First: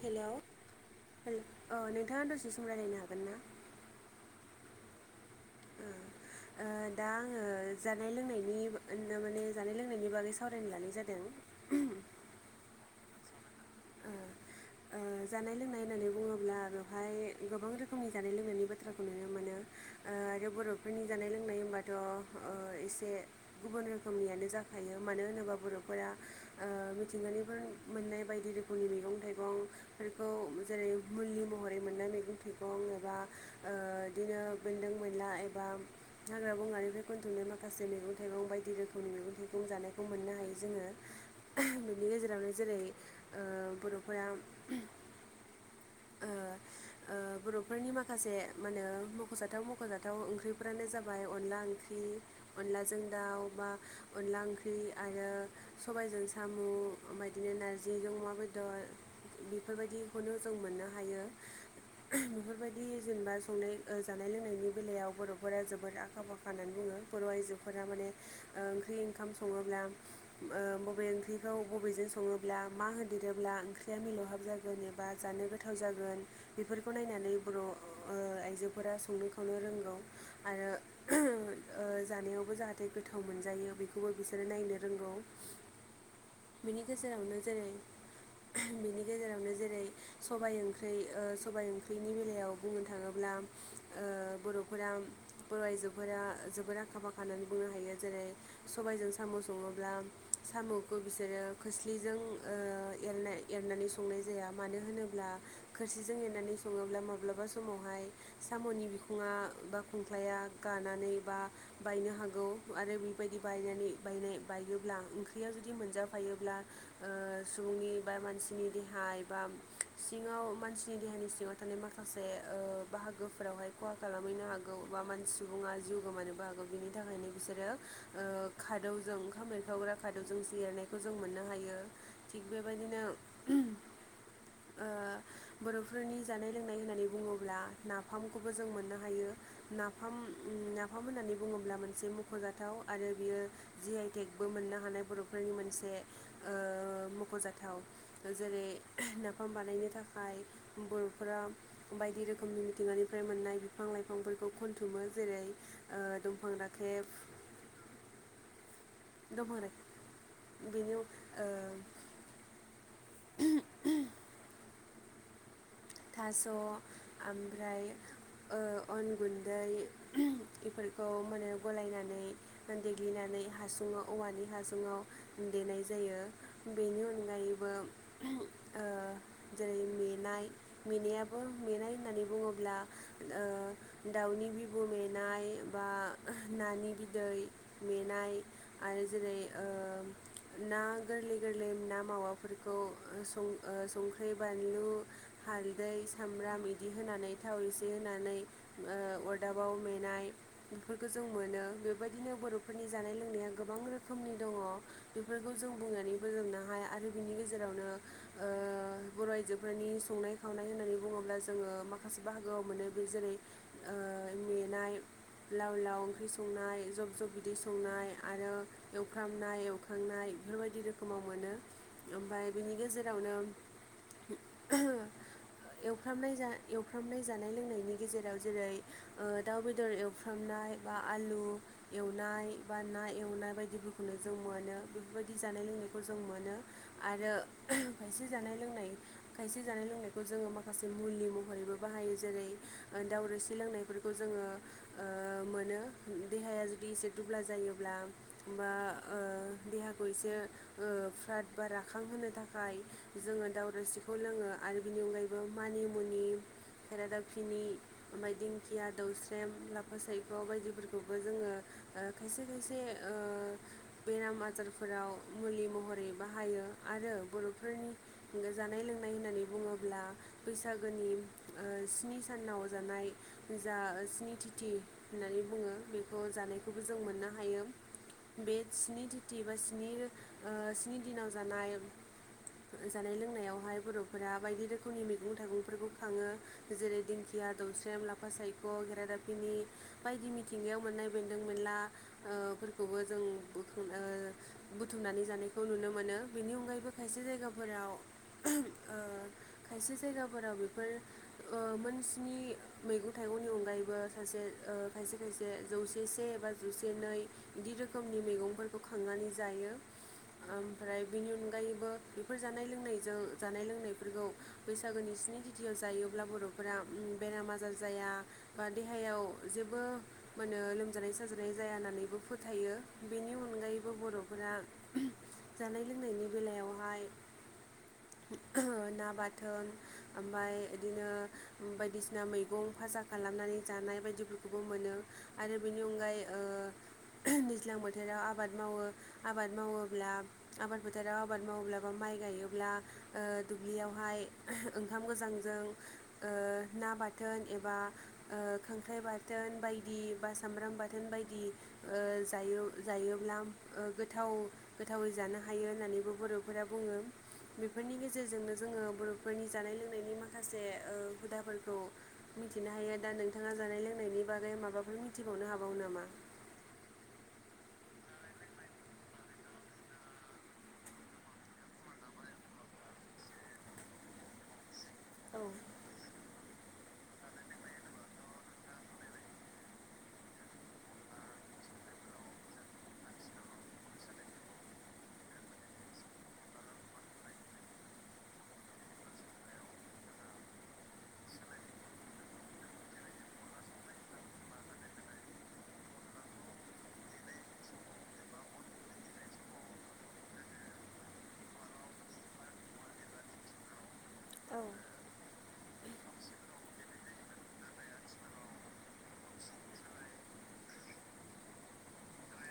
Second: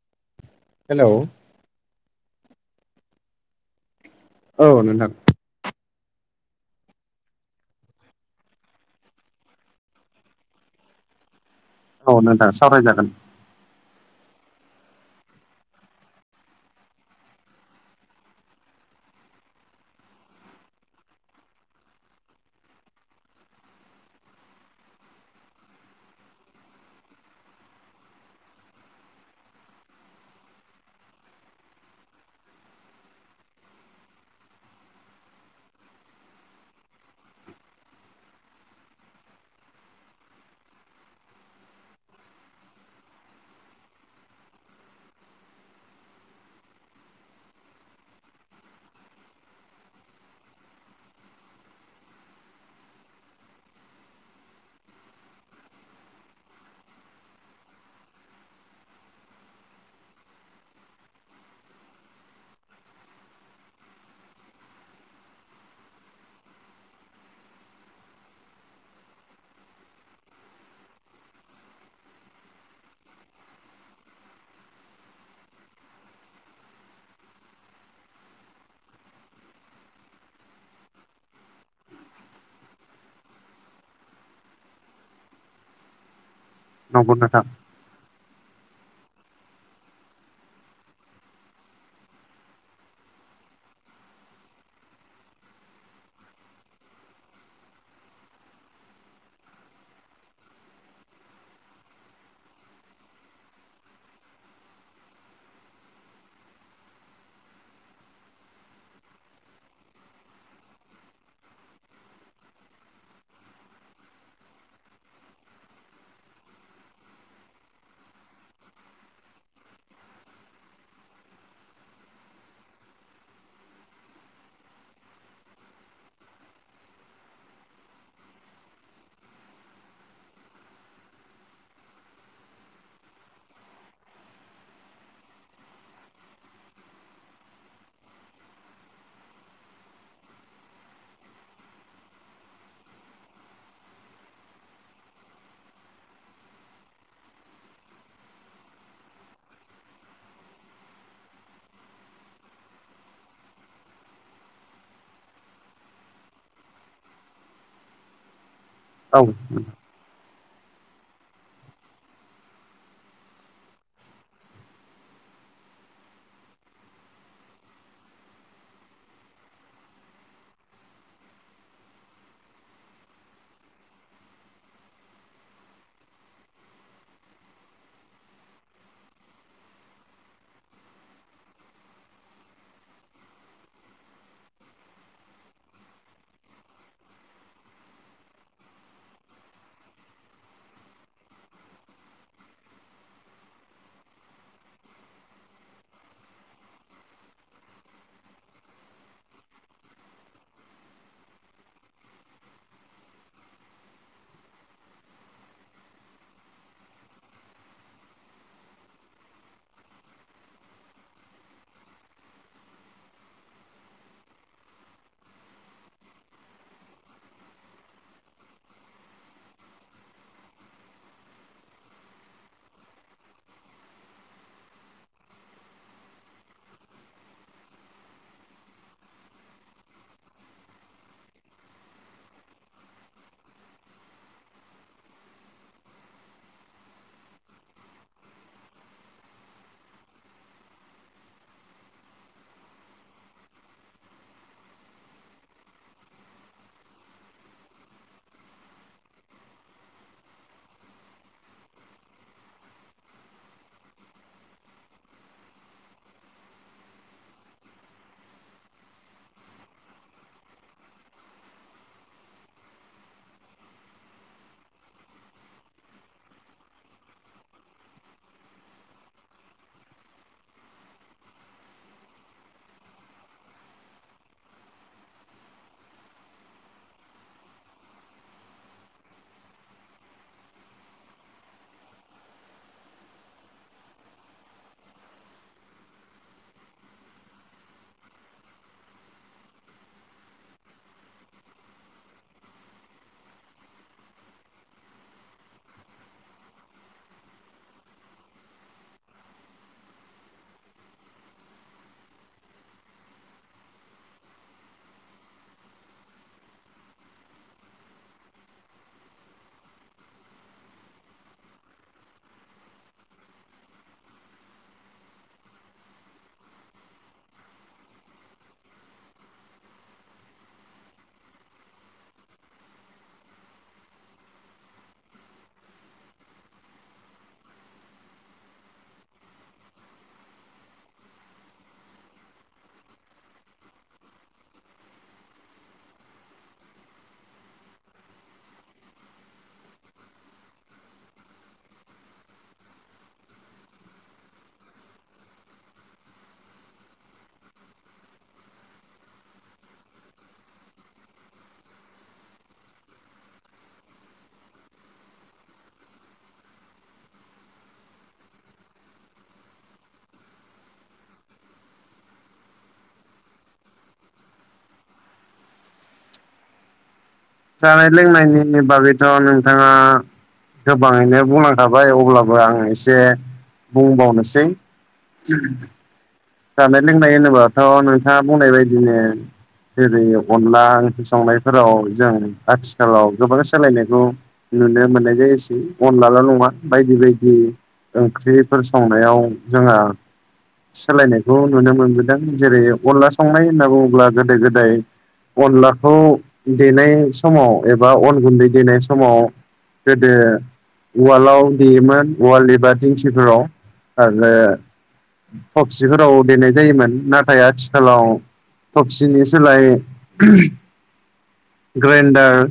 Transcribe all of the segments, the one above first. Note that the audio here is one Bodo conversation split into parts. हेलौ हेलौ हेल ओ नोंथाङा दसे सम रायलायनो हागोन ना? औ नोंथां। ओ दा आङो जानाय लोंनायनि माने जानाय लोंनायनि बागै सावरायनो लानाय जादों। औ नोंथां सावरायजागोन। ओ ओ जानाय लोंनाय होननानै बुङोब्ला बेवहाय गोबां रोखोमनि जानाय लोंनायनि बाथ्राखौ नुनो मोनो। ओ आरो बर'फोरनि जानाय लोंनाय होनबाथ' एसे गुबुन रोखोमनियानो जाखा रो मानो होनोब्ला बरफोरा ओ मिथिंगानिफ्राय मोन्नाय बायदि रो [inaudible] [unintelligible] जेरै मुलि महरै मोननानै मैगं एबा ओ बिदिनो ओ बेनदों बेनला एबा हाग्रा बंगानिफ्राय बुथुमनाय माखासे मैगं थाइगं बायदि रोखोमनि जानायखौ मोननो हायो जोङो बेनि गेजेरावनो जेरै ओ बर'फोरा ओ ओ [inaudible] बर'फोरनि माखासे माहोनो मख'जाथाव मख'जाथाव ओंख्रिफोरानो जाबाय अनला ओंख्रि अनलाजों दाउ बा अनला ओंख्रि आरो सबायजों साम' बायदिनो जे नारजिजों अमा बेदर बेफोरबायदिखौनो जों मोनो।। [inaudible] बेफोरबायदि जेनेबा संनाय ओ जानाय लोंनायनि बेलायाव बर'फोरा जोबोद आखा फाखा होननानै बुङो बर' आइजोफोरा माने ओंख्रि ओंखाम सङोब्ला ओ बबे ओंख्रिखौ बबेजों सङोब्ला मा होदेरोब्ला ओंख्रिया मिलौहाब जागोन एबा जानो गो थाव जागोन बेफोरखौ नायनानै बर' ओ आइजोफोरा संनो खावनो रोंगौ आ रो ओ जानायावबो जाहाथे गोथाव मोनजायो बेखौबो बिसोरो नायनो रोंगौ। [inaudible] बिनि नंगौ गेजेरावनो नोंथां जेरै सबायाइ ओंख्रि ओ सबाइ ओंख्रिनि बेलायाव बुंनो थाङोब्ला ओ बर'फोरा बर' आइजोफोरा जोबोद आखा-फाखा होननानै बुंनो हायो। जेरै सबायजों साम' सङोब्ला साम'खौ बिसोरो खोस्लिजों ओ ऐरनाय एरनानै संनाय जाया मानो होनो ब्ला खोरसिजों एनानै सङोब्ला माब्लाबा समावहाय साम'नि बिखुङा बा खुं ख्लाया गानानै बा बायनो हागौ आरो बेबायदि बायनानै बायनाय बायोब्ला ओंख्रिया जुदि मोनजाफायोब्ला ओ सुबुंनि बा मानसिनि देहा एबा सिङाव मानसिनि देहानि सिङाव थानाय माखासे ओ बाहागोफोरावहाय खहा खालामहैनो हागौ। बा [unintelligible] सुबुंङा जिउ गोमानोबो हागौ बिनि थाखायनो बिसोरो ओ खादौजों ओंखाम एरखावग्रा खादौजोंसो ऐरनायखौ जों मोननो हायो थिग बेबायदिनो ओ [inaudible] बर'फोरनि जानाय लोंनाय होननानै बुङोब्ला नाफामखौबो जों मोननो हायो नाफाम नाफाम होननानै बुङोब्ला मोनसे मख'जाथाव आरो बियो जि आइ टेकबो मोननो हानाय बर'फोर नि मोनसे ओ मख'जाथाव जेरै नाफाम बानायनो थाखाय बर'फोरा बायदि रोखोमनि मिथिंगानिफ्राय मोननाय बिफां लाइफांफोर खौ खनथुमो जेरै ओ दंफां राखेब औ। दंफां बेनि अन ओ थास' ओमफ्राय ओ अन गुन्दै बेफोरखौ माने गलायनानै देग्लिनानै हासुङाव औवानि हासुङाव देनाय जायो बेनि अनगायैबो ओ जेरै मेनाय मेनायाबो मेनाय होननानै बुङोब्ला दाउनि बिबु मेनाय बा ना नानि बिदै मेनाय आरो जेरै ओ ना ना गोरलै गोरलै ना मावाफोरखौ ओ संख्रि बानलु हालदै सामब्राम बिदि होनानै थाव एसे होनानै ओ अरदाबाव मेनाय। बेफोरखौ जों मोनो बेबायदिनो बर'फोरनि जानाय लोंनाया गोबां रोखोमनि दङ बेफोर खौ जों बुंनानै फोजोबनो हाया आरो बिनि गेजेरावनो ओ बर' आइजोफोरनि संनाय खावनाय होननानै [inaudible] बुङोब्ला जोङो माखासे बाहागोआव मोनो बे जेरै ओ मेनाय लाव लाव ओंख्रि संनाय जब जब बिदै संनाय आरो एवफ्रामनाय एवखांनाय बेफोरबायदि रोखोमाव मोनो ओमफ्राय बिनि गेजेरावनो [inaudible] एफ्रामनाय जा एवफ्रामनाय जानाय लोंनायनि गेजेराव जेरै दाउ बेदर एवफ्रामनाय। बा आलु एवनाय बा ना एवनाय बायदिफोरखौनो जों मोनो बेफोरबायदि जानाय लों जों मोनो आरो खायसे जानाय लोंनाय खायसे जानाय लोंनाय खौ जोङो माखासे मुलि महरैबो बाहायो जेरै दाव रोसि लोंनायफोरखौ जोङो ओ ओ मोनो देहाया जुदि एसे दुब्ला जायोब्ला बा ओ देहाखौ से फ्राद बा राखां होनो थाखाय जोङो दाव रोसिखौ लोङो आरो बिनि अनगायैबो मानिमुनि खेरादाफिनि ओमफ्राय दिंखिया दौस्रेम लाफा सायख बायदिफोरखौबो जोङो ओ खायसे खायसे ओ बेराम आजारफोराव मुलि महरै बाहायो। आरो बर'फोरनि जानाय लोंनाय होननानै बुङो ब्ला बैसागोनि ओ स्नि सानाव जानाय जा स्नि थिथि होननानै बुङो बेखौ जानायखौबो जों मोननो हायो। बे स्नि थिथि बा स्नि ओ स्नि दिनाव जानाय जानाय लोंनायावहाय बर'फोरा बायदि रोखो खोमनि मैगं थाइगंफोरखौ खाङो जेरै दिंखिया दौस्रेम लाफा सायख' खेरादाफिनि बायदि मिथिंगायाव मोननाय बेन्दों बेनला ओ फोरफोरखौबो जों बोखांनो ओ बुथुमनानै जानायखौ नुनो मोनो बेनि अनगायैबो खायसे जायगाफोराव [inaudible] खायसे जायगाफोराव बेफोर ओ मोनस्नि मैगं थाइगंनि अनगायैबो सासे ओ खायसे खायसे जौसे से बा जौसे नै बिदि रोखोमनि मैगंफोरखौ खांनानै जायो। [inaudible] ओमफ्राय बेनि अनगायैबो बेफोर जानाय लोंनायजों जानाय लोंनायफोरखौ बैसागोनि स्नि थिथियाव जायोब्ला बर'फोरा बेराम आजार जाया बा देहायाव जेबो माने लोमजानाय साजानाय जाया होननानैबो फोथायो बेनि अनगायैबो बर'फोर रा जानाय लोंनायनि बेलायावहाय ना बाथ थोन ओमफ्राय बिदिनो बायदिसिना मैगं फाजा खालामनानै जानाय बायदिफोरखौबो मोनो। आरो बिनि अनगायै ओ दैज्लां बोथोराव आबाद मावो आबाद मावोब्ला आबाद फोथाराव आबाद मावोब्लाबो माइ माइ गायोब्ला ओ दुब्लियावहाय ओंखाम गोजांजों ओ ना बाथोन एबा ओ खांख्राइ बाथोन थोन बायदि बा सामब्राम बाथोन बायदि ओ जायो जायोब्ला ओ गोथाव आव गोथावै जानो हायो होननानैबो बर'फोरा बुङो बेफोरनि गेजेरजोंनो जोंङो बर' फोरनि जानाय लोंनायनि माखासे ओ हुदाफोरखौ मिथिनो हायो दा नोंथाङा जानाय लोंनायनि नि बागै माबाफोर मिथिबावनो हाबावो नामा? जानाय-लोंनायनि बागैथ' नोंथाङा गोबाङैनो बुंलांखाबाय अब्लाबो आं एसे बुंबावनोसै औ जानाय लोंनाय होनोबाथ' नोंथाङा बुंनाय बायदिनो जेरै अनला ओंख्रि संनायफोराव जों आथिखालाव गोबां सोलायनायखौ नुनो मोननाय जायोसै अनलाल' नङा बायदि बायदि ओंख्रिफोर संनायाव जोंहा सोलायनाय खौ नुनो मोनबोदों जेरै अनला संनाय होनना बुङोब्ला गोदो गोदाय अनलाखौ देनाय समाव एबा अन गुन्दै देनाय समाव गोदो ववाल्डआव देयोमोन वाल्ड एबा दिंखिफोराव आरो औ फक्स औ देनाय जायोमोन नाथाय आथिखालाव थफसिनि सोलाय ग्राइन्डार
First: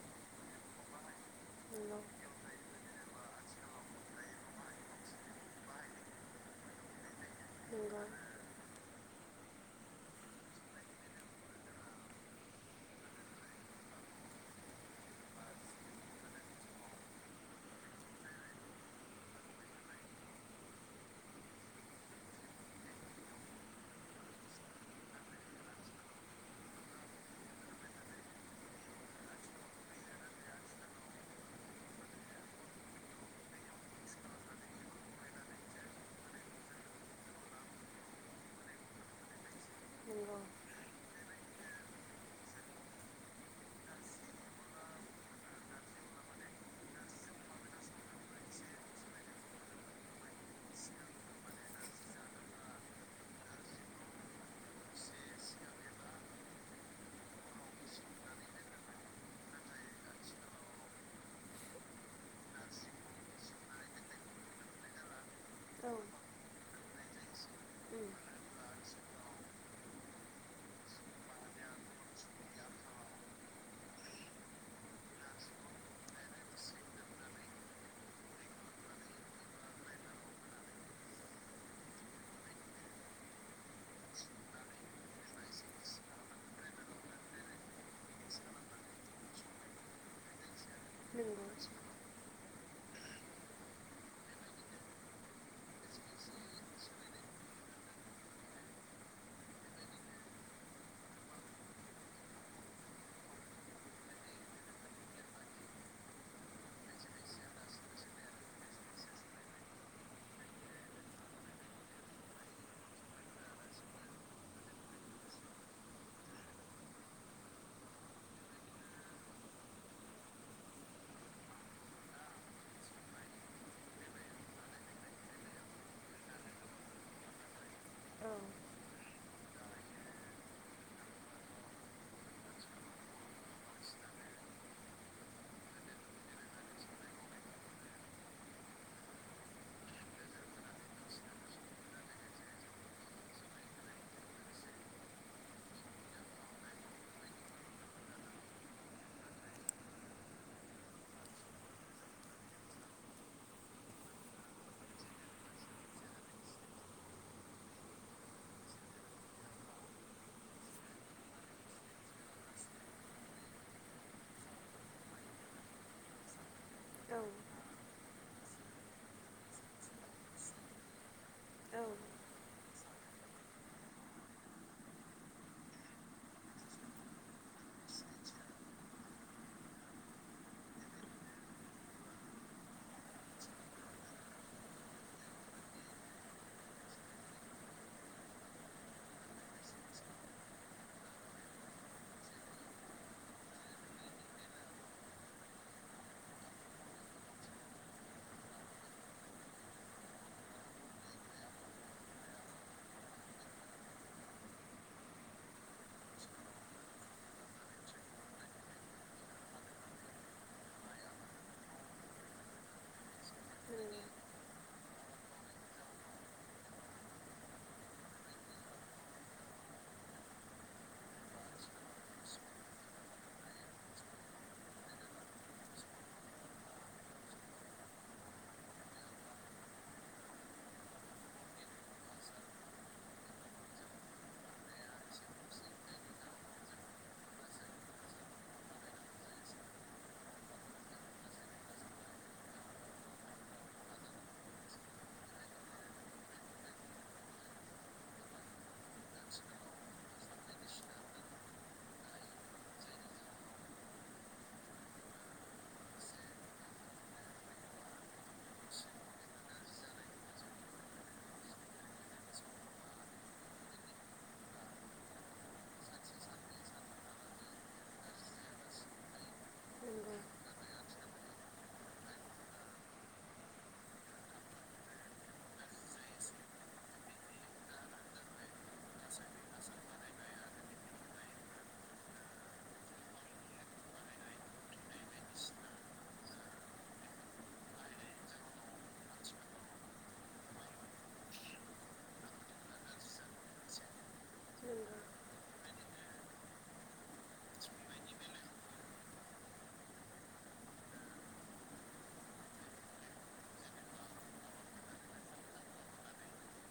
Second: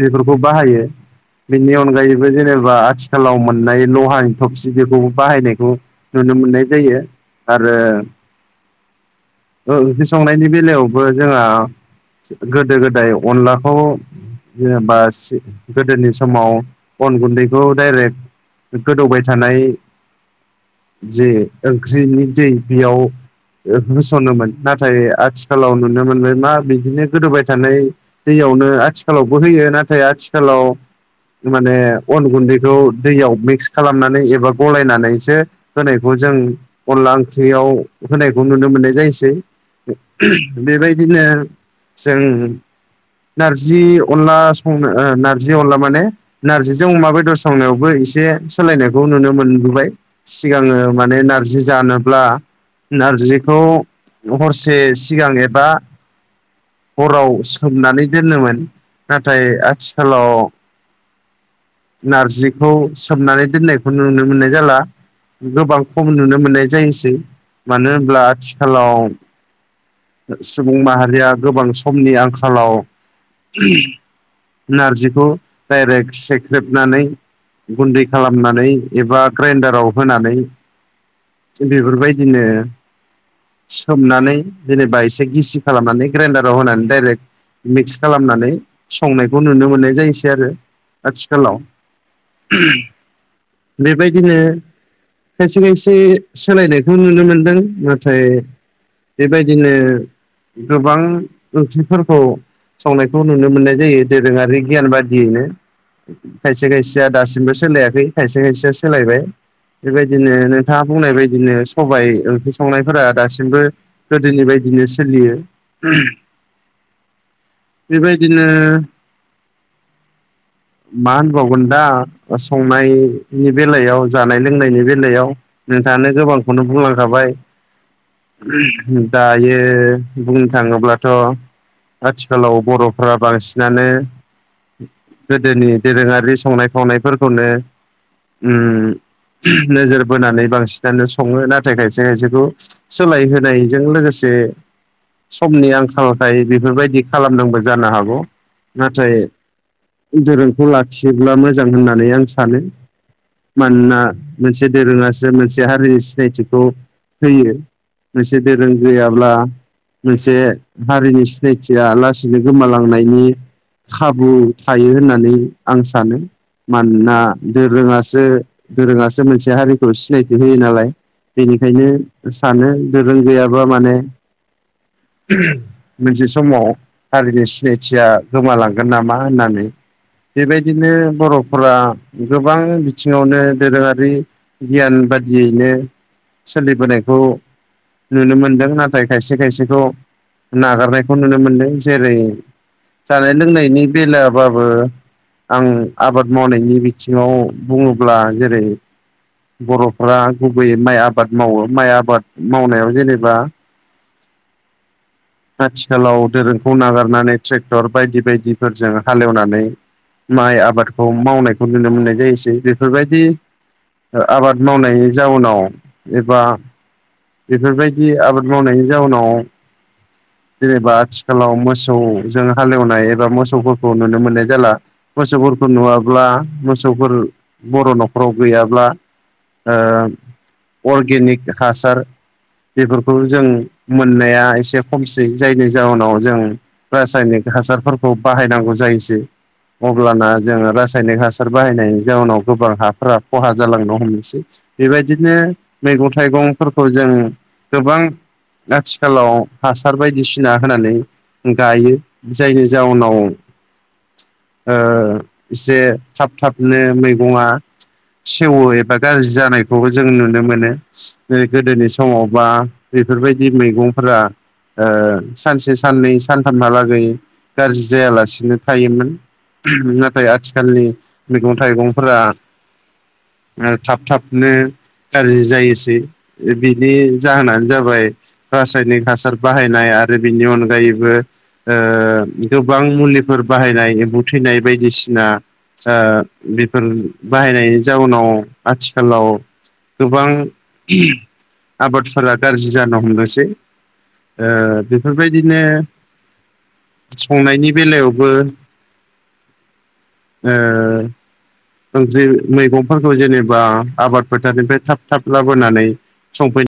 बेफोरखौ बाहायो बेनि अनगायैबो जेनेबा आथिखालाव मोननाय लहानि थबसि बेखौबो बाहायनायखौ नु नुनो मोननाय जायो आरो नंगौ नंगौ औ ओंख्रि संनायनि बेलायावबो जोंहा गोदो-गोदाय अनलाखौ जेनेबा सि गोदोनि समाव अन गुन्दैखौ डाइरेक्ट गोदौबाय थानाय जे ओंख्रिनि दै बेयाव होसनोमोन। नाथाय आथिखालाव नुनो मोनबाय मा बिदिनो गोदौबाय थानाय दैयावनो आथिखालावबो होयो नाथाय आथिखालाव माने अन गुन्दैखौ दैयाव मिक्स खालामनानै एबा गलायनानैसो होनायखौ जों अनला ओंख्रियाव होनायखौ नुनो मोननाय जायोसै नंगौ बेबायदिनो जों नारजि अनला संनो नारजि अनला माने नार्जिजों अमा बेदर संनायावबो एसे एसे सोलायनायखौ नुनो मोनबोबाय सिगाङो माने नारजि जानोब्ला नारजिखौ हरसे सिगां एबा हराव सोमनानै दोनोमोन नाथाय आथिखालाव नारजिखौ सोमनानै दोननायखौ नुनो मोननाय जाला गोबां औ खम उम नुनो मोननाय जायोसै मानो होनब्ला आथिखालाव सुबुं माहारिया गोबां समनि आंखालाव नारजिखौ डाइरेक्ट सेख्रेबनानै गुन्दै खालामनानै एबा ग्राइनडाराव होनानै बेफोरबायदिनो सोमनानै जेनेबा एसे गिसि खालामनानै ग्राइन्डाराव होनानै डाइरेक्ट मिक्स खालामनानै संनायखौ नुनो मोननाय जायोसै आरो आथिखालाव नंगौ बेबायदिनो खायसे खायसे सोलायनायखौ नुनो मोनदों नाथाय बेबायदिनो गोबां ओंथिफोरखौ संनायखौ नुनो मोननाय जायो दोरोङारि गियान बादियैनो खायसे खायसेया दासिमबो सोलायाखै खायसे खायसेया सोलायबाय बेबायदिनो नोंथाङा बुंनाय बायदिनो सबाइ ओंख्रि संनायफोरा दासिमबो गोदोनि बायदि बिदिनो सोलियो बेबायदिनो मा होनबावगोन दा संनायनि बेलायाव जानाय लोंनायनि बेलायाव नोंथानो गोबांखौनो बुंलांखाबाय। दायो बुंनो थाङोब्लाथ' आथिखालाव बर'फ्रा बांसिनानो गोदोनि दोरोङारि संनाय खावनायफोरखौनो ओम नोजोर बोनानै बांसिनानो सङो नाथाय खायसे खायसेखौ सोलाय होनायजों लोगोसे जे समनि आंखालखाय बेफोरबायदि खालामदोंबो जानो हागौ नाथाय दोरोंखौ लाखियोब्ला मोजां होननानै आं सानो मानोना मोनसे दोरोङासो मोनसे हारिनि सिनायथिखौ होयो। मोनसे दोरों गैयाब्ला मोनसे हारिनि सिनायथिया लासैनो गोमालांनायनि खाबु थायो होननानै आं सानो औ मानोना औ दोरोङासो दोरोङासो मोनसे हारिखौ सिनायथि होयो नालाय बेनिखायनो औ सानो गोरों गैयाबा माने मोनसे समाव हारिनि सिनायथिया गोमालांगोन नामा होननानै बेबायदिनो बर'फोरा गोबां बिथिङावनो दोरोङारि गियान बेबादियैनो सोलिबोनायखौ नुनो मोनदों नाथाय खायसे खायसेखौ नागारनायखौ नुनो मोनदों जेरै जानाय लोंनायनि बेलायावबो आं आबाद मावनायनि बिथिङाव बुङोब्ला जेरै बर'फ्रा गुबैयै माइ आबाद मावो माइ आबाद मावनायाव जेनेबा आथिखालाव दोरोंखौ नागारनानै ट्रेक्टर बायदि बायदिफोरजों हालेवनानै माइ आबादखौ मावनायखौ नुनो मोननाय जायोसै बेफोरबायदि आबाद मावनायनि जाउनाव एबा बेफोरबायदि आबाद मावनायनि जाउनाव जेनेबा आथिखालाव मोसौजों हालेवनाय एबा मोसौफोरखौ नुनो मोननाय जाला मोसौफोरखौ नुवाब्ला मोसौफोरा बर' न'खराव गैयाब्ला ओं अर्गेनिक हासार बेफोरखौ जों मोननाया एसे खमसै जायनि जाउनाव जों रासायनिक हासारफोरखौ बाहायनांगौ जायोसै अब्लाना जोङो रासायनिक हासार बाहायनायनि जाउनाव गोबां हाफोरा खहा जालांनो हमसै। बेबायदिनो मैगं थाइगंफोरखौ जों गोबां आथिखालाव हासार बायदिसिना होनानै गायो जायनि जाउनाव ओ एसे थाब थाबनो मैगङा सेवो एबा गाज्रि जानायखौ नुनो मोनो बेखौबो जों नुनो मोनो गोदोनि समाव बा बेफोरबायदि मैगंफोरा ओ सानसे साननै सानथामहालागै गाज्रि जायालासिनो थायोमोन नाथाय आथिखालनि मैगं थाइगंफोरा ओ थाब थाबनो गाज्रि जायोसै बिनि जाहोनानो जाबाय रासायनिक हासार बाहायनाय आरो बिनि अनगायैबो गोबां मुलिफोर बाहायनाय एम्बु थै फिनाय बायदिसिना बेफोर बाहायनायनि जाउनाव आथिखालाव गोबां आबादफोरा गाज्रि जानो हमनोसै ओ बेफोरबायदिनो संनायनि बेलायावबो [inaudible] ओंख्रि मैगंफोरखौ जेनेबा आबाद फोथारनिफ्राय थाब थाब लाबोनानै संफैयो